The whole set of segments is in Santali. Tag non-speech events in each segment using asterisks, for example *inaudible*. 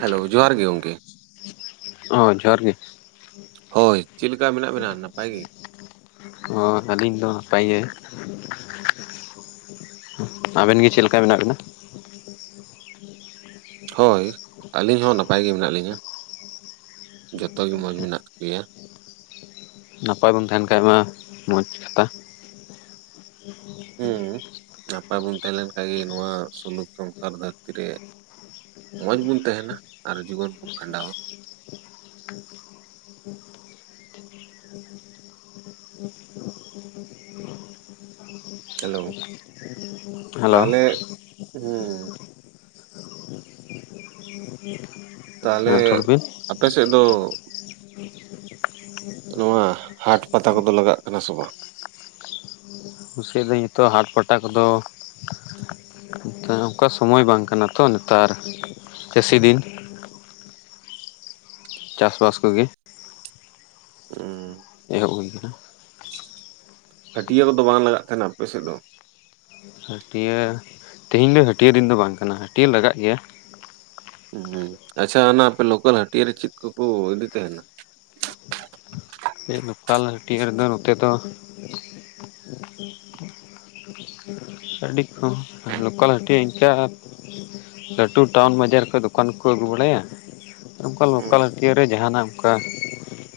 ᱦᱮᱞᱳ ᱡᱚᱦᱟᱨ ᱜᱮ ᱜᱚᱢᱠᱮ ᱚ ᱡᱚᱦᱟᱨ ᱜᱮ? ᱦᱳᱭ ᱪᱮᱫ ᱞᱮᱠᱟ ᱢᱮᱱᱟᱜ ᱵᱮᱱᱟ ᱱᱟᱸᱯᱟᱭ ᱜᱮ? ᱚ ᱟᱞᱤᱧ ᱫᱚ ᱱᱟᱯᱟᱭ ᱜᱮ ᱟᱵᱮᱱ ᱜᱮ ᱪᱮᱫ ᱞᱮᱠᱟ ᱢᱮᱱᱟᱜ ᱵᱤᱱᱟ ᱦᱳᱭ ᱟᱹᱞᱤᱧ ᱦᱚᱸ ᱱᱟᱯᱟᱭ ᱜᱮ ᱢᱮᱱᱟᱜ ᱞᱤᱧᱟᱹ ᱡᱚᱛᱚ ᱜᱮ ᱢᱚᱡᱽ ᱢᱮᱱᱟᱜ ᱞᱮᱭᱟ ᱱᱟᱯᱟᱭ ᱵᱚᱱ ᱛᱟᱦᱮᱸᱱ ᱠᱷᱟᱡ ᱢᱟ ᱢᱚᱸᱡᱽ ᱠᱟᱛᱷᱟ ᱦᱩᱸ ᱱᱟᱯᱟᱭ ᱵᱚᱱ ᱛᱟᱦᱮᱸ ᱞᱮᱱ ᱠᱷᱟᱡ ᱜᱮ ᱱᱚᱣᱟ ᱥᱩᱞᱩᱠ ᱥᱚᱝᱥᱟᱨ ᱫᱷᱟᱹᱨᱛᱤ ᱨᱮ ᱢᱚᱸᱡᱽ ᱵᱚᱱ ᱛᱟᱦᱮᱸᱱᱟ ᱟᱨ ᱡᱤᱵᱚᱱ ᱵᱚᱱ ᱠᱷᱟᱸᱰᱟᱣᱟ ᱦᱮᱞᱳ ᱦᱮᱞᱳ ᱛᱟᱦᱚᱞᱮ ᱦᱩᱸ *inaudible* ᱛᱟᱦᱚᱞᱮ ᱨᱚᱲ ᱵᱤᱱ ᱟᱯᱮᱥᱮᱫ ᱫᱚ ᱱᱚᱣᱟ ᱦᱟᱴ ᱯᱟᱛᱟ ᱠᱚ ᱫᱚ ᱞᱟᱜᱟᱜ ᱠᱟᱱᱟ ᱥᱮ ᱵᱟᱝ ᱠᱩᱥᱤᱭᱟᱫᱟᱹᱧ ᱱᱤᱛᱚᱜ ᱦᱟᱴ ᱯᱟᱴᱟ ᱠᱚᱫᱚ ᱚᱱᱠᱟ ᱥᱳᱢᱚᱭ ᱵᱟᱝ ᱠᱟᱱᱟ ᱛᱚ ᱱᱮᱛᱟᱨ ᱪᱟᱹᱥᱤ ᱫᱤᱱ ᱪᱟᱥ ᱵᱟᱥ ᱠᱚ ᱜᱮ ᱦᱩᱸ ᱮᱦᱚᱵ ᱦᱩᱭ ᱟᱠᱟᱱᱟ ᱦᱟᱹᱴᱭᱟᱹ ᱠᱚ ᱫᱚ ᱵᱟᱝ ᱞᱟᱜᱟᱜ ᱛᱟᱦᱮᱸᱱᱟ ᱟᱯᱮ ᱥᱮᱫ ᱫᱚ ᱦᱟᱹᱴᱤᱭᱟᱹ ᱛᱮᱦᱮᱧ ᱫᱚ ᱦᱟᱹᱴᱤᱭᱟᱹ ᱫᱤᱱ ᱫᱚ ᱵᱟᱝ ᱠᱟᱱᱟ ᱦᱟᱹᱴᱤᱭᱟᱹ ᱞᱟᱜᱟᱜ ᱜᱮᱭᱟ ᱦᱩᱸ ᱟᱪᱪᱷᱟ ᱚᱱᱟ ᱟᱯᱮ ᱞᱳᱠᱟᱞ ᱦᱟᱹᱴᱤᱭᱟᱹ ᱨᱮ ᱪᱮᱫ ᱠᱚ ᱠᱚ ᱤᱫᱤ ᱛᱟᱸᱦᱮᱱᱟ ᱞᱳᱠᱟᱞ ᱦᱟᱹᱴᱤᱭᱟᱹ ᱨᱮᱫᱚ ᱱᱚᱛᱮ ᱫᱚ ᱟᱹᱰᱤ ᱠᱚ ᱞᱳᱠᱟᱞ ᱦᱟᱹᱴᱤᱭᱟᱹ ᱤᱱᱠᱟ ᱞᱟᱹᱴᱩ ᱴᱟᱣᱩᱱ ᱵᱟᱡᱟᱨ ᱠᱷᱚᱡ ᱫᱚᱠᱟᱱ ᱠᱚ ᱟᱹᱜᱩ ᱵᱟᱲᱟᱭᱟ ᱚᱱᱠᱟ ᱦᱩᱸ ᱞᱳᱠᱟᱞ ᱦᱟᱹᱴᱤᱭᱟᱹ ᱨᱮ ᱡᱟᱦᱟᱸᱱᱟᱜ ᱚᱱᱠᱟ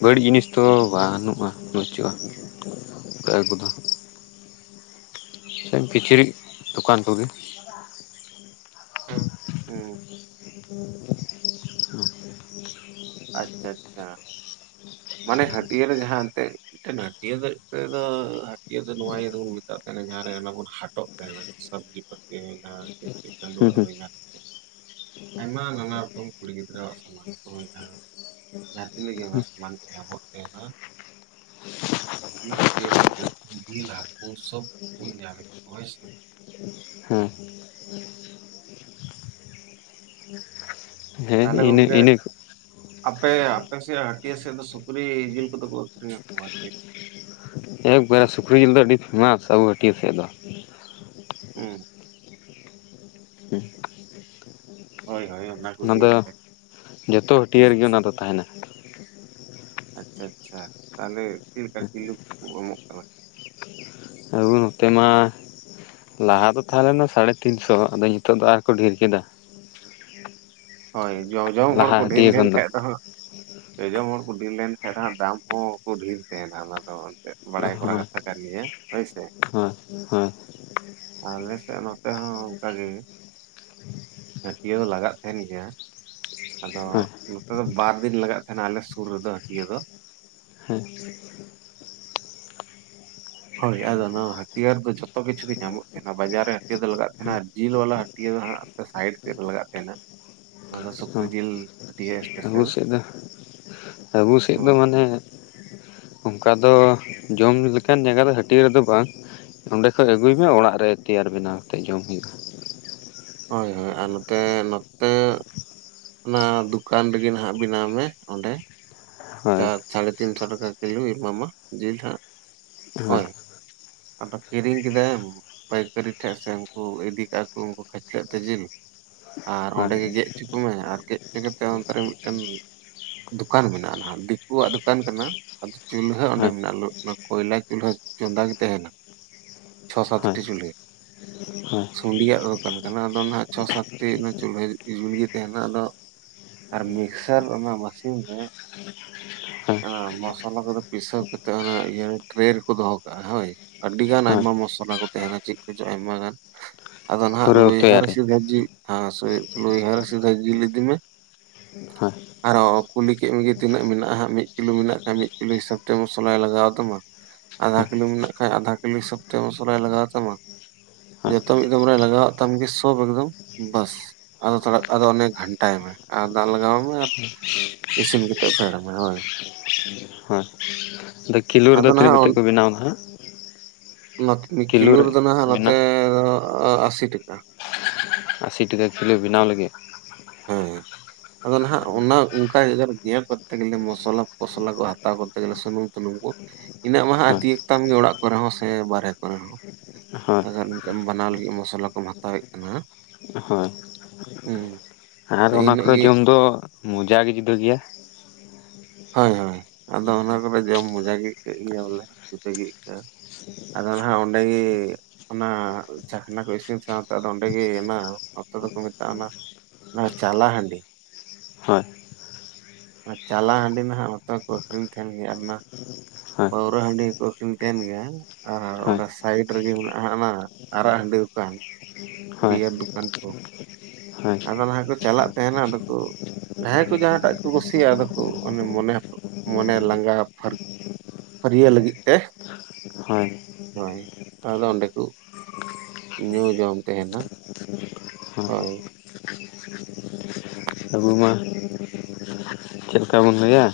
ᱵᱟᱹᱲᱤᱡ ᱡᱤᱱᱤᱥ ᱛᱚ ᱵᱟᱹᱱᱩᱜᱼᱟ ᱵᱟᱹᱪᱩᱜᱼᱟ ᱚᱱᱟ *inaudible* ᱠᱚ ᱫᱚ ᱥᱮ ᱠᱤᱪᱨᱤᱡ ᱫᱚᱠᱟᱱ ᱠᱚ ᱜᱮ *inaudible* ᱦᱩᱸ ᱟᱪᱪᱷᱟ ᱟᱪᱪᱷᱟ ᱢᱟᱱᱮ ᱦᱟᱹᱴᱭᱟᱹ ᱨᱮ ᱡᱟᱦᱟᱸ ᱮᱱᱛᱮ ᱮᱛ *inaudible* ᱦᱟᱹᱴᱭᱟᱹ ᱫᱚ ᱦᱟᱹᱴᱭᱟᱹ ᱫᱚ ᱱᱚᱣᱟ ᱤᱭᱟᱹ ᱫᱚᱵᱚᱱ ᱢᱮᱛᱟᱜ ᱠᱟᱱᱟ ᱡᱟᱦᱟᱸ ᱨᱮ ᱚᱱᱮ ᱵᱚᱱ ᱦᱟᱴᱚᱜ ᱥᱚᱵᱽᱡᱤ ᱯᱟᱹᱛᱤ ᱟᱨ ᱠᱤᱪᱨᱤᱡ ᱠᱷᱟᱹᱰᱩᱣᱟ. ᱦᱩᱸ ᱦᱚᱸ ᱦᱮᱱᱟᱜ ᱟᱭᱢᱟ ᱱᱟᱱᱟ ᱨᱚᱠᱚᱢ ᱠᱩᱲᱤ ᱜᱤᱫᱽᱨᱟᱹᱣᱟᱜ ᱥᱟᱢᱟᱱ ᱠᱚ ᱦᱮᱱᱟᱜ-ᱟ ᱡᱟᱦᱟ ᱛᱤᱱᱟᱹ ᱜᱮ ᱟᱭᱢᱟ ᱥᱟᱢᱟᱱ ᱠᱚ ᱧᱟᱢᱚᱜ ᱛᱟᱦᱮᱸᱱᱟ ᱚᱱᱟ ᱦᱟᱹᱴᱭᱟᱹ ᱨᱮᱫᱚ ᱡᱤᱞ ᱦᱟᱹᱠᱩ ᱥᱳᱵ ᱧᱟᱢᱚᱜ ᱦᱳᱭᱥᱮ ᱦᱮᱸ ᱦᱮ ᱛᱟᱦᱚᱞᱮ ᱤᱱᱟᱹ ᱜᱚᱝᱠᱮ ᱤᱱᱟᱹ ᱟᱯᱮ ᱟᱯᱮ ᱥᱮᱫ ᱦᱟᱹᱴᱤᱭᱟᱹ ᱥᱮᱫ ᱫᱚ ᱥᱩᱠᱨᱤ ᱡᱤᱞ ᱠᱚ ᱫᱚ ᱠᱚ ᱟᱹᱠᱨᱤᱧᱟ *unintelligible* ᱥᱮ ᱵᱟᱝ ᱜᱮ ᱥᱩᱠᱨᱤ ᱡᱤᱞ ᱫᱚ ᱟᱹᱰᱤ ᱯᱷᱮᱢᱟᱥ ᱟᱵᱚ ᱦᱟᱹᱴᱤᱭᱟᱹ ᱥᱮᱫ ᱫᱚ ᱦᱮᱸ ᱦᱳᱭ ᱦᱳᱭ *unintelligible* ᱚᱱᱟ ᱫᱚ ᱡᱚᱛᱚ ᱦᱩᱸ ᱦᱟᱹᱴᱤᱭᱟᱹ ᱨᱮ ᱜᱮ ᱚᱱᱟ ᱫᱚ ᱛᱟᱦᱮᱸᱱᱟ ᱟᱪᱪᱷᱟ ᱟᱪᱪᱷᱟ ᱛᱟᱦᱚᱞᱮ ᱪᱮᱫ ᱞᱮᱠᱟ ᱠᱤᱞᱳ ᱠᱚ ᱮᱢᱚᱜ ᱠᱟᱱᱟ ᱟᱵᱚ ᱱᱚᱛᱮ ᱢᱟ ᱞᱟᱦᱟ ᱫᱚ ᱛᱟᱦᱮᱸ ᱞᱮᱱᱟ ᱥᱟᱲᱮ ᱛᱤᱱ ᱥᱚ ᱟᱫᱚ ᱱᱤᱛᱚᱜ ᱫᱚ ᱟᱨ ᱦᱚᱸ ᱠᱚ ᱰᱷᱮᱨ ᱠᱮᱫᱟ ᱦᱳᱭ ᱡᱚᱡᱚᱢ ᱦᱚᱲ ᱞᱟᱦᱟ ᱠᱚ ᱰᱷᱮᱨ ᱦᱟᱹᱴᱤᱭᱟᱹ ᱞᱮᱱ ᱠᱷᱚᱱ ᱠᱷᱟᱱᱡ ᱫᱚ ᱦᱟᱸᱜ ᱡᱚᱡᱚᱢ ᱦᱚᱲ ᱠᱚ ᱰᱷᱮᱨ ᱞᱮᱱ ᱠᱷᱟᱱ ᱫᱚ ᱦᱟᱸᱜ ᱫᱟᱢ ᱦᱚᱸ ᱵᱟᱠᱩ ᱰᱷᱮᱨ ᱛᱟᱦᱮᱸᱱᱟ ᱚᱱᱟ ᱫᱚ ᱮᱱᱛᱮᱫ ᱵᱟᱲᱟᱭ ᱠᱚᱨᱟ ᱠᱟᱛᱷᱟ ᱠᱟᱱ ᱜᱮᱭᱟ ᱦᱳᱭᱥᱮ ᱦᱚᱸ ᱦᱚᱸ ᱟᱞᱮ ᱥᱮᱫ ᱱᱚᱛᱮ ᱦᱚᱸ ᱚᱱᱠᱟ ᱜᱮ ᱦᱟᱹᱴᱭᱟᱹ ᱞᱟᱜᱟᱜ ᱛᱟᱦᱮᱸᱱ ᱜᱮᱭᱟ ᱟᱫᱚ ᱦᱳᱭ ᱱᱚᱛᱮ ᱫᱚ ᱵᱟᱨ ᱫᱤᱱ ᱞᱟᱜᱟᱜ ᱠᱟᱱᱟ ᱟᱞᱮ ᱥᱩᱨ ᱨᱮᱫᱚ ᱦᱟᱹᱴᱤᱭᱟᱹ ᱫᱚ ᱦᱮᱸ ᱦᱳᱭ ᱟᱫᱚ ᱱᱚᱣᱟ ᱦᱟᱹᱴᱭᱟᱹ ᱨᱮ ᱫᱚ ᱡᱚᱛᱚ ᱠᱤᱪᱷᱩ ᱜᱮ ᱧᱟᱢᱚᱜ ᱠᱟᱱᱟ ᱵᱟᱡᱟᱨ ᱨᱮ ᱦᱟᱹᱴᱭᱟᱹ ᱫᱚ ᱞᱟᱜᱟᱜ ᱠᱟᱱᱟ ᱟᱨ ᱡᱤᱞ ᱵᱟᱞᱟ ᱦᱟᱹᱴᱭᱟᱹ ᱦᱚᱸ ᱥᱟᱭᱤᱰ ᱥᱮᱫ ᱨᱮ ᱞᱟᱜᱟᱜ ᱠᱟᱱᱟ ᱚᱱᱟ ᱫᱚ ᱥᱩᱠᱨᱤ ᱡᱤᱞ *unintelligible* ᱥᱯᱮᱥᱟᱞ ᱟᱵᱩ ᱥᱮᱫ ᱫᱚ ᱟᱵᱩ ᱥᱮᱫ ᱫᱚ ᱱᱚᱣᱟ- ᱢᱟᱱᱮ ᱚᱱᱠᱟ ᱫᱚ ᱡᱚᱢ ᱞᱮᱠᱟᱱ ᱡᱟᱭᱜᱟ ᱫᱚ ᱦᱟᱹᱴᱭᱟᱹ ᱨᱮ ᱫᱚ ᱵᱟᱝ ᱚᱸᱰᱮ ᱠᱷᱚᱡ ᱟᱹᱜᱩᱭ ᱢᱮ ᱚᱲᱟᱜ ᱨᱮ ᱛᱮᱭᱟᱨ ᱵᱮᱱᱟᱣ ᱠᱟᱛᱮᱫ ᱡᱚᱢ ᱦᱳᱭᱳᱜᱼᱟ ᱦᱳᱭ ᱦᱳᱭ ᱟᱨ ᱱᱚᱛᱮ ᱱᱚᱛᱮ ᱚᱱᱟ ᱫᱚᱠᱟᱱ ᱨᱮ ᱜᱮ ᱱᱟᱦᱟᱜ ᱵᱮᱱᱟᱣ ᱢᱮ ᱚᱸᱰᱮ ᱦᱳᱭ ᱥᱟᱲᱮ ᱛᱤᱱ ᱥᱚ ᱴᱟᱠᱟ ᱠᱤᱞᱳᱭ ᱮᱢᱟ ᱢᱟ ᱡᱤᱞ ᱦᱟᱜ ᱦᱳᱭ ᱟᱫᱚ ᱠᱤᱨᱤᱧ ᱠᱮᱫᱟᱭᱮᱢ ᱯᱟᱹᱭᱠᱟᱹᱨᱤ ᱴᱷᱮᱱ ᱥᱮ ᱩᱱᱠᱩ ᱤᱫᱤ ᱠᱟᱜᱼᱟ ᱠᱚ ᱩᱱᱠᱩ ᱠᱷᱟᱪᱞᱟᱹᱜ ᱛᱮ ᱡᱤᱞ ᱟᱨ ᱚᱸᱰᱮ ᱦᱳᱭ ᱜᱮ ᱜᱮᱫ ᱦᱚᱪᱚ ᱠᱚᱢᱮ ᱟᱨ ᱜᱮᱫ ᱛᱮᱜᱮ ᱛᱮ ᱠᱟᱛᱮ ᱚᱱᱛᱮ ᱨᱮ ᱢᱤᱫᱴᱮᱱ ᱫᱚᱠᱟᱱ ᱢᱮᱱᱟᱜᱼᱟ ᱟᱨ ᱫᱤᱠᱩᱣᱟᱜ ᱫᱚᱠᱟᱱ ᱠᱟᱱᱟ ᱟᱫᱚ ᱪᱩᱞᱦᱟᱹ ᱚᱸᱰᱮ ᱦᱳᱭ ᱢᱮᱱᱟᱜ ᱚᱱᱟ ᱠᱚᱭᱞᱟ ᱪᱩᱞᱦᱟᱹ ᱪᱚᱸᱫᱟ ᱠᱟᱛᱮ ᱦᱮᱱᱟᱜ-ᱟ ᱪᱷᱚ ᱦᱳᱭ ᱥᱟᱛᱴᱤ ᱪᱩᱞᱦᱟᱹ ᱦᱳᱭ ᱥᱩᱰᱤᱭᱟᱜ ᱫᱚᱠᱟᱱ ᱠᱟᱱᱟ ᱟᱫᱚ ᱱᱟᱦᱟᱜ ᱪᱷᱚ ᱥᱟᱛᱴᱤ ᱪᱳᱞᱳ ᱡᱩᱞ ᱜᱮ ᱛᱟᱦᱮᱸᱱᱟ ᱟᱫᱚ ᱟᱨ ᱢᱤᱠᱥᱟᱨ ᱚᱱᱟ ᱢᱮᱥᱤᱱ ᱨᱮ ᱦᱳᱭ ᱚᱱᱟ ᱢᱚᱥᱞᱟ ᱠᱚ ᱫᱚ ᱯᱤᱥᱟᱹᱣ ᱠᱟᱛᱮᱫ ᱚᱱᱟ ᱤᱭᱟᱹ ᱴᱨᱮ ᱨᱮ ᱠᱚ ᱫᱚᱦᱚ ᱠᱟᱜᱼᱟ ᱦᱳᱭ ᱟᱹᱰᱤ ᱜᱟᱱ ᱦᱳᱭ ᱟᱭᱢᱟ ᱢᱚᱥᱞᱟ ᱠᱚ ᱛᱟᱦᱮᱸᱱᱟ ᱪᱮᱫ ᱠᱚᱪᱚᱝ ᱟᱭᱢᱟ ᱜᱟᱱ ᱟᱫᱚ ᱱᱟᱦᱟᱜ ᱯᱩᱨᱟᱹᱣ ᱞᱩᱭᱦᱟ ᱛᱮᱭᱟᱨᱤ ᱦᱥᱤᱫᱷᱟ ᱡᱤᱞ ᱦᱮ ᱞᱩᱭᱦᱟ ᱦᱥᱤᱫᱷᱟ ᱡᱤᱞ ᱤᱫᱤ ᱢᱮ ᱦᱳᱭ ᱟᱨᱚ ᱠᱩᱞᱤ ᱠᱮᱫ ᱢᱮᱜᱮ ᱛᱤᱱᱟᱹᱜ ᱢᱮᱱᱟᱜᱼᱟ ᱢᱤᱫ ᱠᱤᱞᱳ ᱢᱮᱱᱟᱜ ᱠᱷᱟᱱ ᱢᱤᱫ ᱠᱤᱞᱳ ᱦᱤᱥᱟᱹᱵ ᱛᱮ ᱢᱚᱥᱞᱟᱭ ᱞᱟᱜᱟᱣ ᱟ ᱛᱟᱢᱟ ᱟᱫᱷᱟ ᱠᱤᱞᱳ ᱢᱮᱱᱟᱜ ᱠᱷᱟᱱ ᱟᱫᱷᱟ ᱠᱤᱞᱳ ᱦᱤᱥᱟᱹᱵ ᱛᱮ ᱢᱚᱥᱞᱟᱭ ᱞᱟᱜᱟᱣ ᱟᱛᱟᱢᱟ ᱦᱳᱭ ᱡᱚᱛᱚ ᱢᱤᱫ ᱫᱚᱢ ᱨᱮ ᱞᱟᱜᱟᱣᱟᱜ ᱛᱟᱢ ᱜᱮ ᱥᱚᱵ ᱮᱠᱫᱚᱢ ᱵᱟᱥ ᱟᱫᱚ ᱛᱷᱚᱲᱟ ᱟᱫᱚ ᱚᱱᱮ ᱜᱷᱟᱱᱴᱟᱭ ᱢᱮ ᱟᱨ ᱫᱟᱜ ᱞᱟᱜᱟᱣ ᱢᱮ ᱟᱨ ᱤᱥᱤᱱ ᱠᱟᱛᱮ ᱦᱳᱭ ᱦᱳᱭ ᱟᱫᱚ ᱠᱤᱞᱳ ᱨᱮ ᱫᱚ ᱟᱫᱚ ᱛᱤᱱᱟᱹᱜ ᱱᱟᱦᱟᱜ ᱠᱟᱛᱮ ᱠᱚ ᱵᱮᱱᱟᱣᱟ ᱱᱟᱦᱟᱸᱜ ᱱᱚᱛ ᱠᱤᱞᱳ ᱨᱮᱫᱚ ᱱᱟᱦᱟᱜ ᱱᱚᱛᱮ ᱵᱮᱱᱟᱣ ᱫᱚ ᱟ-ᱟᱥᱤ ᱴᱟᱠᱟ ᱾ ᱟᱥᱤ ᱴᱟᱠᱟ ᱠᱤᱞᱳ ᱵᱮᱱᱟᱣ ᱞᱟᱹᱜᱤᱫ ᱾ ᱦᱮᱸᱻ ᱾ ᱟᱫᱚ ᱱᱟᱦᱟᱜ ᱚᱱᱟ ᱚᱝᱠᱟ ᱡᱟᱭᱜᱟ ᱵᱤᱭᱟᱨ ᱠᱚᱨᱛᱮ ᱜᱮᱞᱮ ᱢᱚᱥᱞᱟ ᱯᱚᱥᱞᱟ ᱠᱚ ᱦᱟᱛᱟᱣ ᱠᱚᱨᱛᱮ ᱜᱮᱞᱮ ᱥᱩᱱᱩᱢ ᱛᱩᱱᱩᱢ ᱠᱩ ᱤᱱᱟᱹᱜ ᱢᱟ ᱦᱟᱜ ᱦᱳᱭ ᱛᱤᱭᱟᱹᱜ ᱛᱟᱢ ᱜᱮ ᱚᱲᱟᱜ ᱠᱚᱨᱮ ᱦᱚᱸ ᱥᱮ ᱵᱟᱨᱦᱮ ᱠᱚᱨᱮ ᱦᱚᱸ ᱾ ᱦᱳᱭ ᱟᱫᱚ ᱱᱤᱛᱚᱜ ᱮᱢ ᱵᱟᱱᱟᱣ ᱞᱟᱹᱜᱤᱫ ᱢᱚᱥᱞᱟ ᱠᱚᱢ ᱦᱟᱛᱟᱣᱮᱜ ᱠᱟᱱᱟᱦᱟ ᱦᱳᱭ ᱾ ᱦᱩᱸ ᱟᱨ ᱛᱚ ᱚᱱᱟ ᱤᱱᱟᱹᱜ ᱠᱚᱨᱮ ᱜᱮ ᱡᱚᱢ ᱫᱚ ᱢᱚᱡᱟ ᱜᱮ ᱡᱩᱫᱟᱹ ᱜᱮᱭᱟ ᱾ ᱦᱳᱭ ᱦᱳᱭ ᱟᱫᱚ ᱚᱱᱟ ᱠᱚ ᱨᱮ ᱡᱚᱢ ᱢᱚᱡᱟ ᱟᱹᱠᱟᱹᱜ ᱜᱮᱭᱟ ᱵᱚᱞᱮ ᱡᱩᱫᱟᱹ ᱜᱮ ᱟᱹᱭᱠᱟᱹᱜᱼᱟ ᱟᱫᱚ ᱱᱟᱦᱟᱜ ᱚᱸᱰᱮ ᱜᱤ ᱚᱱᱟ ᱪᱟᱠᱷᱱᱟ ᱠᱚ ᱤᱥᱤᱱ ᱥᱟᱶᱛᱮ ᱟᱫᱚ ᱚᱸᱰᱮ ᱜᱮ ᱦᱮᱱᱟᱜ-ᱟ ᱱᱚᱛᱮ ᱫᱚᱠᱚ ᱢᱮᱛᱟᱜᱼᱟ ᱚᱱᱟ ᱪᱟᱞᱟ ᱦᱟᱸᱹᱰᱤ ᱦᱳᱭ ᱪᱟᱞᱟ ᱦᱟᱺᱰᱤ ᱱᱟᱦᱟᱜ ᱱᱚᱛᱮ ᱠᱚ ᱟᱹᱠᱷᱨᱤᱧ ᱛᱟᱦᱮᱸᱱ ᱜᱮᱭᱟ ᱟᱨ ᱚᱱᱟ ᱦᱳᱭ ᱯᱟᱹᱣᱨᱟᱹ ᱦᱟᱹᱸᱰᱤᱦᱚᱸ ᱠᱚ ᱟᱹᱠᱷᱨᱤᱧ ᱛᱟᱦᱮᱸᱱ ᱜᱮᱭᱟ ᱟ ᱦᱳᱭ ᱚᱸᱰᱮ ᱥᱟᱭᱤᱰ ᱨᱮᱜᱮ ᱢᱮᱱᱟᱜᱼᱟ ᱦᱟᱸᱜ ᱚᱱᱟ ᱟᱨᱟᱜ ᱦᱟᱺᱰᱤ ᱚᱠᱟᱱ ᱾ ᱦᱳᱭ ᱵᱤᱭᱟᱨ ᱫᱩᱠᱟᱱ ᱠᱚ ᱾ ᱦᱳᱭ ᱟᱭᱢᱟ ᱞᱟᱦᱟ ᱠᱩ ᱪᱟᱞᱟᱜ ᱛᱟᱦᱮᱸᱱᱟ ᱟᱫᱚ ᱠᱩ ᱡᱟᱦᱟᱸᱭ ᱠᱚ ᱡᱟᱦᱟᱸ ᱴᱟᱜ ᱠᱚ ᱠᱩᱥᱤᱭᱟᱜᱼᱟ ᱟᱫᱚ ᱠᱚ ᱢᱚᱱᱮ ᱢᱚᱱᱮ ᱞᱟᱸᱜᱟ ᱯᱷᱟᱨ ᱯᱷᱟᱹᱨᱭᱟᱹ ᱞᱟᱹᱜᱤᱫ ᱛᱮ ᱾ ᱦᱚᱸ ᱾ ᱦᱳᱭ, ᱟᱫᱚ ᱚᱸᱰᱮ ᱠᱩᱡ ᱧᱩ ᱡᱚᱢ ᱛᱮᱦᱮᱱᱟ ᱾ ᱦᱮᱸ ᱾ ᱟᱹᱵᱩ ᱢᱟ ᱪᱮᱞᱠᱟ ᱵᱮᱱ ᱞᱟᱹᱭᱟ?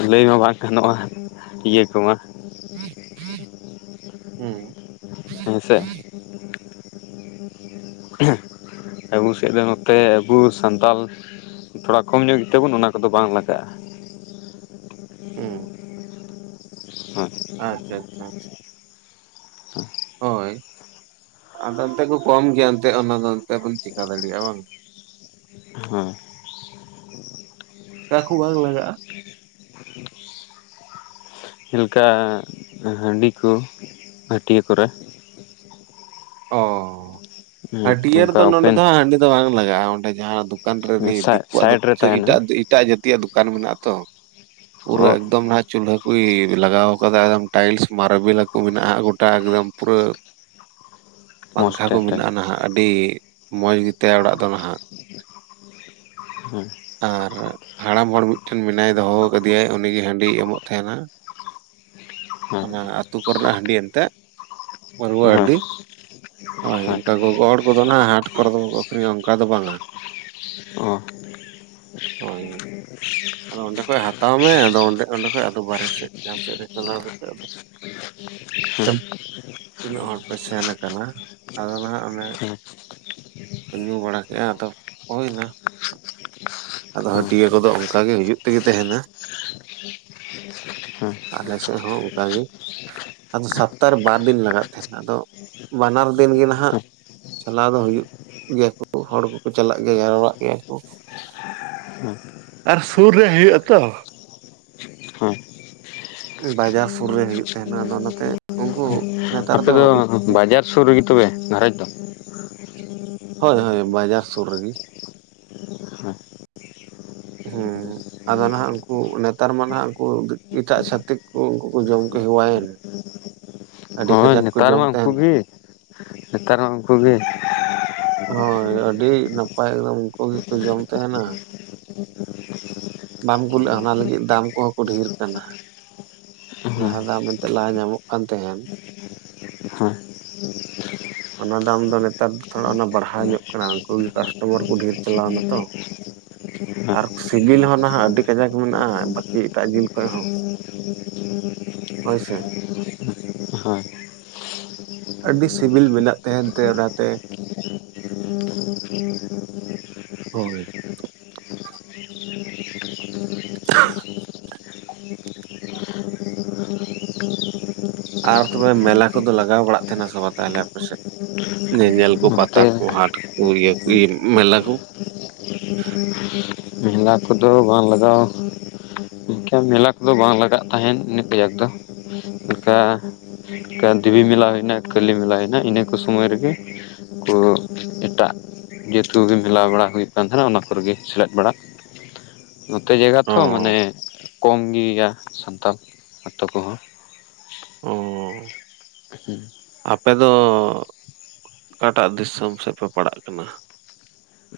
ᱮᱸ ᱞᱟᱹᱭ ᱢᱟ ᱵᱟᱝ ᱜᱟᱱᱚᱜᱼᱟ ᱤᱭᱟᱹ ᱠᱚᱢᱟ ᱾ ᱦᱩᱸ ᱦᱮᱸ ᱥᱮ ᱾ ᱟᱵᱩ ᱥᱮᱫ ᱫᱚ ᱱᱚᱛᱮ ᱟᱵᱩ ᱥᱟᱱᱛᱟᱞ ᱾ ᱛᱷᱚᱲᱟ ᱠᱚᱢ ᱧᱚᱜ ᱜᱮᱛᱮ ᱵᱚᱱ ᱚᱱᱟ ᱠᱚᱫᱚ ᱵᱟᱝ ᱞᱟᱜᱟᱜᱼᱟ ᱾ ᱩᱸ ᱦᱚ ᱟᱪᱪᱷᱟ, ᱟᱪᱪᱷᱟ, ᱟᱪᱷᱟ ᱾ ᱦᱳᱭ, ᱟᱫᱚ ᱚᱱᱛᱮ ᱵᱚ ᱠᱚᱢ ᱜᱮᱭᱟ ᱮᱱᱛᱮ ᱚᱱᱟ ᱱᱚᱛᱮ ᱵᱚᱱ ᱪᱮᱠᱟ ᱫᱟᱲᱮᱭᱟᱜᱼᱟ ᱵᱟᱝ? ᱦᱮᱸ ᱾ ᱠᱟ ᱠᱩ ᱵᱟᱝ ᱞᱟᱜᱟᱜᱼᱟ? ᱪᱤᱞᱠᱟ ᱦᱟᱺᱰᱤ ᱠᱚ ᱦᱟᱹᱴᱭᱟᱹ ᱠᱚᱨᱮ? ᱚᱻ, ᱦᱮᱸ ᱦᱟᱹᱴᱭᱟᱹ ᱚᱱᱠᱟ ᱨᱮᱫᱚ ᱱᱚᱰᱮ ᱳᱯᱮᱱ ᱫᱚ ᱦᱟᱸᱜ ᱦᱟᱺᱰᱤ ᱫᱚ ᱵᱟᱝ ᱞᱟᱜᱟᱜᱼᱟ ᱾ ᱚᱸᱰᱮ ᱡᱟᱦᱟᱸ ᱫᱩ ᱠᱟᱱ ᱨᱮᱱᱤ ᱥᱟᱭ ᱫᱤᱠᱩᱣᱟᱜ ᱫᱚ ᱥᱟᱭᱤᱰ ᱨᱮ ᱠᱤᱪᱷᱩ ᱛᱟᱦᱮᱱᱟ ᱮᱴᱟᱜ ᱫᱤ ᱮᱴᱟᱜ ᱡᱟᱹᱛᱤᱭᱟᱜ ᱫᱩᱠᱟᱱ ᱢᱮᱱᱟᱜᱼᱟ ᱛᱚ ᱚ ᱯᱩᱨᱟᱹ ᱮᱠᱫᱚᱢ ᱢᱟ ᱪᱩᱞᱦᱟᱹ ᱠᱚ ᱤᱻ ᱞᱟᱜᱟᱣ ᱟᱠᱟᱫᱟ ᱮᱠᱫᱚᱢ ᱴᱟᱭᱤᱞᱥ ᱢᱟᱨᱟᱵᱮᱞ ᱠᱩ ᱢᱮᱱᱟᱜᱼᱟ ᱜᱚᱴᱟ ᱮᱠᱫᱚᱢ ᱯᱩᱨᱟᱹ ᱢᱚᱡᱽ ᱯᱟᱝᱠᱷᱟ ᱠᱚ ᱛᱮ ᱛᱮ ᱢᱮᱱᱟᱜᱼᱟ ᱱᱟᱦᱟᱜ ᱟᱹᱰᱤ ᱢᱚᱸᱡᱽ ᱜᱮᱛᱟᱭᱟ ᱚᱲᱟᱜ ᱫᱚ ᱱᱟᱦᱟᱜ ᱾ ᱦᱮᱸ ᱾ ᱟᱨ ᱦᱟᱲᱟᱢ ᱦᱚᱲ ᱢᱤᱫᱴᱮᱱ ᱢᱮᱱᱟᱭ ᱫᱚᱦᱚᱣ ᱠᱟᱫᱮᱭᱟᱭ ᱩᱱᱤ ᱜᱮ ᱦᱟᱺᱰᱤᱭ ᱮᱢᱚᱜ ᱛᱟᱦᱮᱸᱱᱟ ᱾ ᱦᱮᱸ ᱚᱱᱟ ᱟᱛᱩ ᱠᱚᱨᱮᱱᱟᱜ ᱦᱟ. ᱰᱤ ᱮᱱᱛᱮ ᱯᱟᱹᱨᱣᱟᱹ ᱦᱳᱭ ᱦᱟᱹᱰᱤ ᱾ ᱦᱳᱭ ᱚᱝᱠᱟ ᱜᱚ-ᱜᱚ ᱦᱚᱲ ᱠᱚᱫᱚ ᱱᱟᱦᱟᱜ ᱦᱟᱴ ᱠᱚᱨᱮ ᱫᱚ ᱵᱟᱠᱚ ᱟᱹᱠᱷᱨᱤᱧᱟ ᱚᱱᱠᱟ ᱫᱚ ᱵᱟᱝᱼᱟ ᱾ ᱚ ᱦᱳᱭ ᱾ ᱟᱫᱚ ᱚᱸᱰᱮ ᱠᱷᱚᱡ ᱦᱟᱛᱟᱣ ᱢᱮ ᱟᱫᱚᱸ ᱚᱸᱰᱮ-ᱚᱸᱰᱮ ᱠᱷᱚᱡ ᱵᱟᱨᱦᱮ ᱥᱮᱫ ᱡᱟᱦᱟᱸ ᱥᱮᱫ ᱨᱮ ᱪᱟᱞᱟᱣ ᱠᱟᱛᱮ ᱦᱮᱸ *inaudible* ᱛᱤᱱᱟᱜ ᱦᱚᱲ ᱥᱮᱱ ᱟᱠ ᱠᱟᱱᱟ ᱟᱫᱚ ᱱᱟᱦᱟᱜ ᱚᱱᱮ ᱦᱮᱸ ᱧᱩ ᱵᱟᱲᱟ ᱠᱮᱫᱮᱜᱼᱟ ᱟᱫᱚ ᱦᱩᱭ ᱱᱟ ᱟᱫᱚ ᱦᱟᱹᱴᱤᱭᱟ ᱠᱚᱫᱚ ᱚᱱᱠᱟ ᱜᱮ ᱦᱩᱭᱩᱜ ᱛᱮᱜᱮ ᱛᱟᱦᱮᱸᱱᱟ ᱟᱞᱮ ᱥᱮᱫ ᱦᱚᱸ ᱚᱱᱠᱟ ᱜᱮ ᱦᱮᱸ ᱟᱫᱚ ᱥᱚᱯᱛᱟᱦᱚᱨᱮ ᱵᱟᱨ ᱫᱤᱱ ᱞᱟᱜᱟᱜ ᱛᱟᱦᱮᱱᱟ ᱟᱫᱚ ᱵᱟᱱᱟᱨ ᱫᱤᱱ ᱜᱮ ᱱᱟᱦᱟᱜ ᱪᱟᱞᱟᱣ ᱫᱚ ᱦᱩᱭᱩᱜ ᱜᱮᱭᱟ ᱠᱚ ᱦᱚᱲ ᱠᱚᱠᱚ ᱪᱟᱞᱟᱜ ᱜᱮᱭᱟ ᱡᱷᱟᱨᱣᱟᱜ ᱜᱮᱭᱟ ᱠᱚ ᱟᱨ ᱥᱩᱨ ᱨᱮ ᱦᱩᱭᱩᱜ-ᱟ ᱛᱚ ᱦᱮᱸ ᱵᱟᱡᱟᱨ ᱥᱩᱨ ᱨᱮ ᱦᱩᱭᱩᱜ ᱛᱟᱦᱮᱱᱟ ᱟᱫᱚ ᱚᱱᱟ ᱛᱮ ᱩᱝᱠᱩ ᱱᱮᱛᱟᱨ ᱫᱚ ᱵᱟᱡᱟᱨ ᱥᱩᱨ ᱨᱮᱜᱮ ᱛᱚᱵᱮ ᱜᱷᱟᱨᱚᱡᱽ ᱫᱚ ᱾ ᱦᱳᱭ-ᱦᱳᱭ ᱵᱟᱡᱟᱨ ᱥᱩᱨ ᱨᱤᱜᱤ ᱾ ᱦᱩᱸ ᱾ ᱟᱫᱚ ᱱᱟᱦᱟᱸᱜ ᱩᱱᱠᱩ ᱱᱮᱛᱟᱨ ᱢᱟ ᱱᱟᱦᱟᱸᱜ ᱩᱱᱠᱩ ᱮᱴᱟᱜ ᱪᱷᱟᱹᱛᱤᱠ ᱠᱩ ᱩᱱᱠᱩ ᱠᱩ ᱡᱚᱢ ᱠᱩ ᱦᱮᱣᱟᱭ ᱱᱟ ᱾ ᱦᱳᱭ ᱱᱮᱛᱟᱨ ᱢᱟ ᱩᱱᱠᱩ ᱛᱟᱦᱮᱱ ᱜᱤ, ᱱᱮᱛᱟᱨ ᱢᱟ ᱩᱱᱠᱩ ᱜᱤ ᱾ ᱦᱳᱭ, ᱟᱹᱰᱤ ᱱᱟᱯᱟᱭ ᱮᱠᱫᱚᱢ ᱩᱱᱠᱩ ᱜᱤᱠᱩ ᱡᱚᱢ ᱛᱟᱦᱮᱱᱟ ᱾ *inaudible* ᱵᱟᱢ ᱠᱩᱞᱟᱹᱜᱼᱟ ᱚᱱᱟ ᱞᱟᱹᱜᱤᱫ ᱫᱟᱢ ᱠᱚᱦᱚᱸ ᱠᱚ ᱰᱷᱮᱨ ᱠᱟᱱᱟ ᱡᱟᱦᱟᱸ ᱫᱟᱢ ᱮᱱᱛᱮᱫ ᱞᱟᱦᱟ ᱧᱟᱢᱚᱜ ᱠᱟᱱ ᱛᱟᱦᱮᱸᱱ ᱦᱮᱸ ᱚᱱᱟ ᱫᱚ ᱟᱢ ᱫᱚ ᱱᱮᱛᱟᱨ ᱫᱚ ᱛᱷᱚᱲᱟ ᱵᱟᱲᱦᱟᱣ ᱧᱚᱜ ᱠᱟᱱᱟ ᱩᱱᱠᱩ ᱜᱮ ᱠᱟᱥᱴᱚᱢᱟᱨ ᱠᱚ ᱰᱷᱮᱨ ᱪᱟᱞᱟᱣᱱᱟ ᱛᱚ ᱦᱳᱭ ᱟᱨ ᱥᱤᱵᱤᱞ ᱦᱚᱸ ᱱᱟᱦᱟᱜ ᱟᱹᱰᱤ ᱠᱟᱡᱟᱠ ᱢᱮᱱᱟᱜᱼᱟ ᱵᱟᱠᱤ ᱮᱴᱟᱜ ᱡᱤᱞ ᱠᱷᱚᱱ ᱦᱚᱸ *inaudible* ᱦᱳᱭ ᱥᱮ *inaudible* ᱦᱳᱭ ᱟᱹᱰᱤ ᱥᱤᱵᱤᱞ ᱢᱮᱱᱟᱜ ᱛᱟᱦᱮᱱ ᱛᱮ ᱚᱱᱟᱛᱮ ᱦᱳᱭ *inaudible* *unintelligible* *inaudible* ᱟᱨ ᱛᱚᱵᱮ ᱢᱮᱞᱟ ᱠᱚᱫᱚ ᱞᱟᱜᱟᱣ ᱵᱟᱲᱟᱜ ᱛᱟᱦᱮᱱᱟ ᱥᱮ ᱵᱟᱝ ᱛᱟᱦᱚᱞᱮ ᱟᱯᱮᱥᱮᱫ ᱧᱮᱧᱮᱞ ᱠᱚ ᱯᱟᱛᱟ ᱱᱚᱛᱮ ᱠᱚ ᱦᱟᱴ ᱠᱚ ᱤᱭᱟᱹ ᱠᱚ ᱢᱮᱞᱟ ᱠᱚ *inaudible* ᱢᱮᱞᱟ ᱠᱚᱫᱚ ᱵᱟᱝ ᱞᱟᱜᱟᱣᱼᱼ ᱚᱱᱠᱟ ᱢᱮᱞᱟ ᱠᱚᱫᱚ ᱵᱟᱝ ᱞᱟᱜᱟᱜ ᱛᱟᱦᱮᱸᱱ ᱤᱱᱟᱹᱜ ᱠᱟᱡᱟᱠ ᱫᱚ ᱚᱱᱠᱟ ᱫᱮᱵᱤ ᱢᱮᱞᱟ ᱦᱩᱭᱱᱟ ᱠᱟᱹᱞᱤ ᱢᱮᱞᱟ ᱦᱩᱭᱱᱟ ᱤᱱᱟᱹ ᱠᱚ ᱥᱚᱢᱚᱭ ᱨᱮᱜᱮ ᱠᱚ ᱮᱴᱟᱜ ᱡᱟᱹᱛ ᱠᱚ ᱜᱮ ᱢᱮᱞᱟᱣ ᱵᱟᱲᱟ ᱦᱩᱭᱩᱜ ᱠᱟᱱ ᱛᱟᱦᱮᱱᱟ ᱚᱱᱟ ᱠᱚᱨᱮᱜᱮ ᱥᱮᱞᱮᱫ ᱵᱟᱲᱟ ᱱᱚᱛᱮ ᱡᱟᱭᱜᱟ ᱚ ᱛᱚ ᱢᱟᱱᱮ ᱠᱚᱢ ᱜᱮᱭᱟ ᱥᱟᱱᱛᱟᱞ ᱟᱛᱳ ᱠᱚᱦᱚᱸ ᱚᱻ *inaudible* ᱟᱯᱮᱫ ᱫᱚ ᱚᱠᱟᱴᱟᱜ ᱫᱤᱥᱚᱢ ᱥᱮᱫ ᱯᱮ ᱯᱟᱲᱟᱜ ᱠᱟᱱᱟ?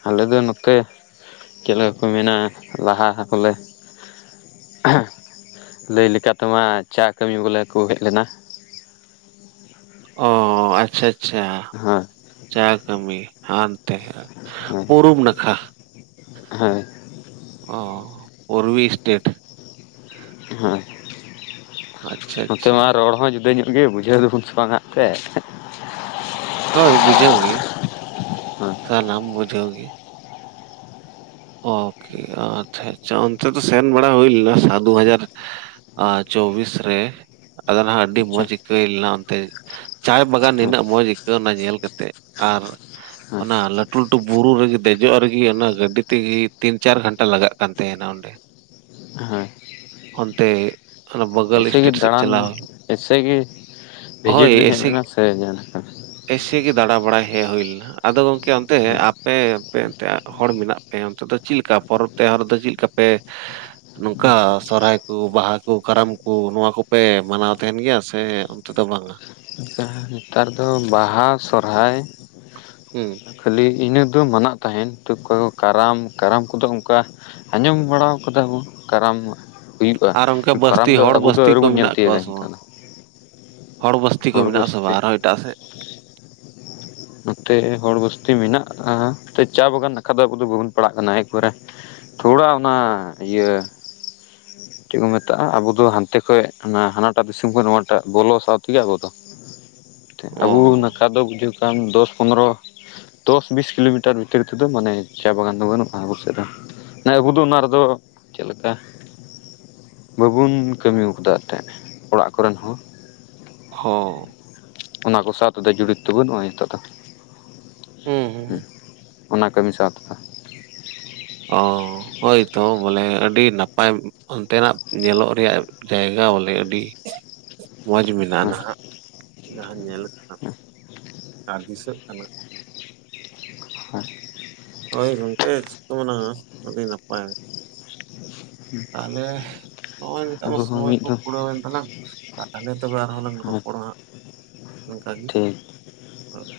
ᱟᱞᱮ ᱫᱚ ᱱᱚᱛᱮ ᱪᱮᱫ ᱞᱮᱠᱟ ᱠᱚ ᱢᱮᱱᱟ ᱞᱟᱦᱟ ᱠᱚᱞᱮ ᱞᱟᱹᱭ ᱞᱮᱠᱟ ᱛᱮᱢᱟ ᱪᱟ ᱠᱟᱹᱢᱤ ᱵᱚᱞᱮ ᱠᱚ ᱦᱮᱡ ᱞᱮᱱᱟ ᱚ ᱟᱪᱪᱷᱟ ᱟᱪᱪᱷᱟ ᱦᱮᱸ ᱪᱟ ᱠᱟᱹᱢᱤ ᱦᱟᱱᱛᱮ ᱯᱨᱩᱵ ᱱᱟᱠᱷᱟ ᱦᱳᱭ ᱚ ᱩᱨᱵᱤ ᱥᱴᱮᱴ ᱦᱮᱸ ᱟᱪᱪᱷᱟ ᱱᱚᱛᱮ ᱟᱪᱪᱷᱟ ᱢᱟ ᱨᱚᱲ ᱦᱚᱸ ᱡᱩᱫᱟᱹ ᱧᱚᱜ ᱜᱮ ᱵᱩᱡᱷᱟᱹᱣ ᱫᱟᱵᱚᱱ ᱥᱮ ᱵᱟᱝ ᱦᱟᱸᱜ ᱛᱮ ᱦᱳᱭ ᱵᱩᱡᱷᱟᱹᱣ ᱦᱮᱸ ᱥᱟᱱᱟᱢ ᱵᱩᱡᱷᱟ. ᱣ ᱜᱮ ᱳᱠᱮ ᱟᱪᱪᱷᱟ ᱟᱪᱪᱷᱟ ᱚᱱᱛᱮ ᱛᱚ ᱥᱮᱱ ᱵᱟᱲᱟ ᱦᱩᱭᱞᱱᱟ ᱥᱟ ᱫᱩ ᱦᱟᱡᱟᱨ ᱪᱚᱣᱵᱤᱥ ᱨᱮ ᱟᱫᱚ ᱱᱷᱟᱜ ᱟᱹᱰᱤ ᱟᱪᱪᱷᱟ ᱢᱚᱡᱽ ᱟᱭᱠᱟ. ᱣ ᱞᱮᱱᱟ ᱚᱱᱛᱮ ᱪᱟᱭ ᱵᱟᱜᱟᱱ ᱦᱮᱸ ᱱᱤᱱᱟᱹᱜ ᱢᱚᱡᱽ ᱟᱹᱭᱠᱟᱹᱣᱱᱟ ᱧᱮᱞ ᱠᱟᱛᱮᱫ ᱟᱨ ᱦᱮᱸ ᱚᱱᱟ ᱞᱟᱴᱩ ᱞᱟᱹᱴᱩ ᱵᱩᱨᱩ ᱨᱮᱜᱮ ᱫᱮᱡᱚᱜ ᱨᱮᱜᱮ ᱚᱱᱟ ᱜᱟᱹᱰᱤ ᱛᱮᱜᱮ ᱛᱤᱱ ᱪᱟᱨ ᱜᱷᱚᱱᱴᱟ ᱞᱟᱜᱟᱜ ᱠᱟᱱ ᱛᱟᱦᱮᱱᱟ ᱚᱸᱰᱮ ᱦᱮᱸ ᱚᱱᱛᱮ ᱚᱱᱟ ᱵᱟᱜᱟᱞ ᱮᱭᱥᱮ ᱜᱮ ᱥᱴᱮᱴ ᱥᱮᱫ ᱫᱟᱬᱟᱱ ᱪᱟᱞᱟᱣ ᱦᱩᱭ ᱮᱭᱥᱮ ᱜᱮ ᱞᱮᱱᱟ᱾ ᱦᱳᱭ ᱵᱷᱤᱡᱤᱴ ᱵᱤᱱ ᱦᱮᱡ ᱮᱭᱥᱮ ᱞᱮᱱᱟ ᱥᱮ *inaudible* ᱮᱭᱥᱮ ᱜᱮ ᱫᱟᱬᱟ ᱵᱟᱲᱟᱭ ᱦᱮᱡ ᱦᱩᱭ ᱞᱮᱱᱟ ᱾ ᱟᱫᱚ ᱜᱚᱢᱠᱮ ᱚᱱᱛᱮ ᱟᱯᱮ ᱯᱮ-ᱚᱱᱛᱮ ᱟ ᱦᱚᱲ ᱢᱮᱱᱟᱜ ᱦᱮᱸ ᱚᱱᱛᱮ ᱫᱚ ᱪᱤᱜ ᱞᱮᱠᱟ ᱯᱚᱨᱚᱵᱽ ᱛᱮᱦᱟᱨ ᱫᱚ ᱪᱤᱜ ᱞᱮᱠᱟ ᱯᱮ ᱱᱚᱝᱠᱟ ᱥᱚᱨᱦᱟᱭ ᱠᱩ, ᱵᱟᱦᱟ ᱠᱩ, ᱠᱟᱨᱟᱢ ᱠᱩ ᱱᱚᱣᱟ ᱠᱩᱯᱮ ᱢᱟᱱᱟᱣ ᱛᱮᱦᱮᱱ ᱜᱮᱭᱟ? ᱥᱮ ᱛᱚ ᱫᱚ ᱵᱟᱝ ᱾ ᱡᱟᱦᱟᱸ ᱱᱮᱛᱟᱨ ᱫᱚ ᱵᱟᱦᱟ ᱥᱚᱨᱦᱟᱭ ᱦᱩᱸ ᱠᱷᱟᱹᱞᱤ ᱤᱱᱟᱹ ᱫᱚ ᱢᱟᱱᱟᱜ ᱛᱟᱦᱮᱱ ᱛᱚ ᱠᱟᱨᱟᱢ ᱠᱟᱨᱟᱢ ᱠᱚᱫᱚ ᱚᱱᱠᱟ ᱟᱸᱡᱚᱢ ᱵᱟᱲᱟ ᱠᱟᱫᱟ ᱵᱚᱱ ᱠᱟᱨᱟᱢᱼᱼ ᱦᱩᱭᱩᱜᱼᱟ ᱟᱨ ᱚᱱᱠᱟ ᱠᱟᱨᱟᱢ ᱵᱟᱥᱛᱤ ᱫᱚ ᱟᱵᱚ ᱫᱚ ᱟᱹᱣᱨᱤ ᱵᱚᱱ ᱧᱮᱞ ᱛᱤᱭᱳᱜᱟ ᱦᱤᱛᱚᱜ ᱵᱟᱝ ᱫᱚ ᱦᱚᱲ ᱵᱚᱥᱛᱤ ᱠᱚ ᱢᱮᱱᱟᱜᱼᱟ ᱥᱮ ᱵᱟᱝ ᱟᱨᱦᱚᱸ ᱮᱴᱟᱜ ᱥᱮᱫ ᱱᱚᱛᱮ ᱦᱚᱲ ᱵᱚᱥᱛᱤ ᱢᱮᱱᱟᱜᱼᱟ ᱪᱟ ᱵᱟᱜᱟᱱ ᱱᱟᱠᱷᱟ ᱫᱚ ᱟᱵᱚ ᱫᱚ ᱵᱟᱵᱚᱱ ᱯᱟᱲᱟᱜ ᱠᱟᱱᱟ ᱮᱠ ᱵᱟᱨᱮ ᱛᱷᱚᱲᱟ ᱚᱱᱟ ᱤᱭᱟᱹ ᱪᱮᱜ ᱵᱚ ᱢᱮᱛᱟᱜᱼᱟ ᱟᱵᱚ ᱫᱚ ᱦᱟᱱᱛᱮ ᱠᱷᱚᱡ ᱦᱟᱱᱟ-ᱦᱟᱱᱟᱴᱟᱜ ᱫᱤᱥᱚᱢ ᱠᱷᱚᱱ ᱱᱚᱣᱟᱴᱟᱜ ᱵᱚᱞᱚ ᱥᱟᱶ ᱛᱮᱜᱮ ᱟᱵᱚ ᱫᱚ ᱾ ᱚ ᱟᱵᱩᱣ ᱱᱟᱠᱷᱟ ᱫᱚ ᱵᱩᱡᱷᱟᱹᱜ ᱠᱟᱱ ᱫᱚᱥ-ᱯᱚᱱᱨᱚ ᱫᱚᱥ-ᱵᱤᱥ ᱠᱤᱞᱳᱢᱤᱴᱟᱨ ᱵᱷᱤᱛᱤᱨ ᱛᱮᱫᱚ ᱢᱟᱱᱮ ᱪᱟ ᱵᱟᱜᱟᱱ ᱫᱚ ᱵᱟᱹᱱᱩᱜᱼᱟ ᱟᱵᱚ ᱥᱮᱫ ᱫᱚ ᱾ ᱦᱮᱸ ᱟᱵᱩ ᱫᱚ ᱚᱱᱟ ᱨᱮᱫᱚ ᱪᱮᱜ ᱞᱮᱠᱟ? ᱵᱟᱵᱩᱱ ᱠᱟᱹᱢᱤᱣ ᱠᱟᱫᱟ ᱮᱱᱛᱮ ᱚᱲᱟᱜ ᱠᱚᱨᱮᱱ ᱦᱚᱸ ᱦᱚᱸ ᱾ ᱚᱱᱟ ᱠᱚ ᱥᱟᱶ ᱛᱮᱫᱚ ᱡᱩᱫᱤ ᱛᱩᱞᱚᱱᱟᱜᱼᱟ ᱱᱤᱛᱚᱜ ᱫᱚ ᱦᱩᱸ ᱦᱮ-ᱦᱮ ᱾ ᱚᱱᱟ ᱠᱟᱹᱢᱤ ᱥᱟᱶ ᱛᱮᱫᱚ ᱾ ᱚ ᱦᱳᱭ ᱛᱚ ᱵᱚᱞᱮ ᱟᱹᱰᱤ ᱱᱟᱯᱟᱭ ᱚᱱᱛᱮᱱᱟᱜ ᱧᱮᱞᱚᱜ ᱨᱮᱭᱟᱜ ᱡᱟᱭᱜᱟ ᱵᱚᱞᱮ ᱟᱹᱰᱤ ᱢᱚᱡᱽ ᱢᱮᱱᱟᱜᱼᱟ ᱦᱮᱸ ᱱᱟᱦᱟᱜ ᱡᱟᱦᱟᱸ ᱧᱮᱞᱚᱜ ᱠᱟᱱᱟ ᱾ ᱠᱟ ᱫᱤᱥᱟᱹᱜ ᱟᱱᱟ ᱾ ᱦᱳᱭ ᱜᱚᱝᱠᱮ ᱥᱤᱛᱩᱝ ᱱᱟᱦᱟ ᱟᱹᱰᱤ ᱱᱟᱯᱟᱭ, ᱛᱟᱦᱚᱞᱮ ᱱᱚᱜᱼᱚᱭ ᱱᱤᱛᱚᱜ ᱢᱟ ᱟᱵᱚ ᱦᱚᱸ ᱥᱚᱢᱚᱭ ᱢᱤᱫ ᱠᱚ ᱫᱚᱢ ᱠᱩᱲᱟᱹᱣᱮᱱ ᱛᱟᱞᱟᱝ ᱾ ᱦᱟᱱᱮ ᱛᱚᱵᱮ ᱟᱨᱦᱚᱸ ᱞᱟᱝ ᱨᱚᱯᱚᱲᱟ ᱦᱟᱸᱜ ᱱᱚᱝᱠᱟ ᱜᱤ ᱴᱷᱤᱠ ᱦᱳᱭ ᱾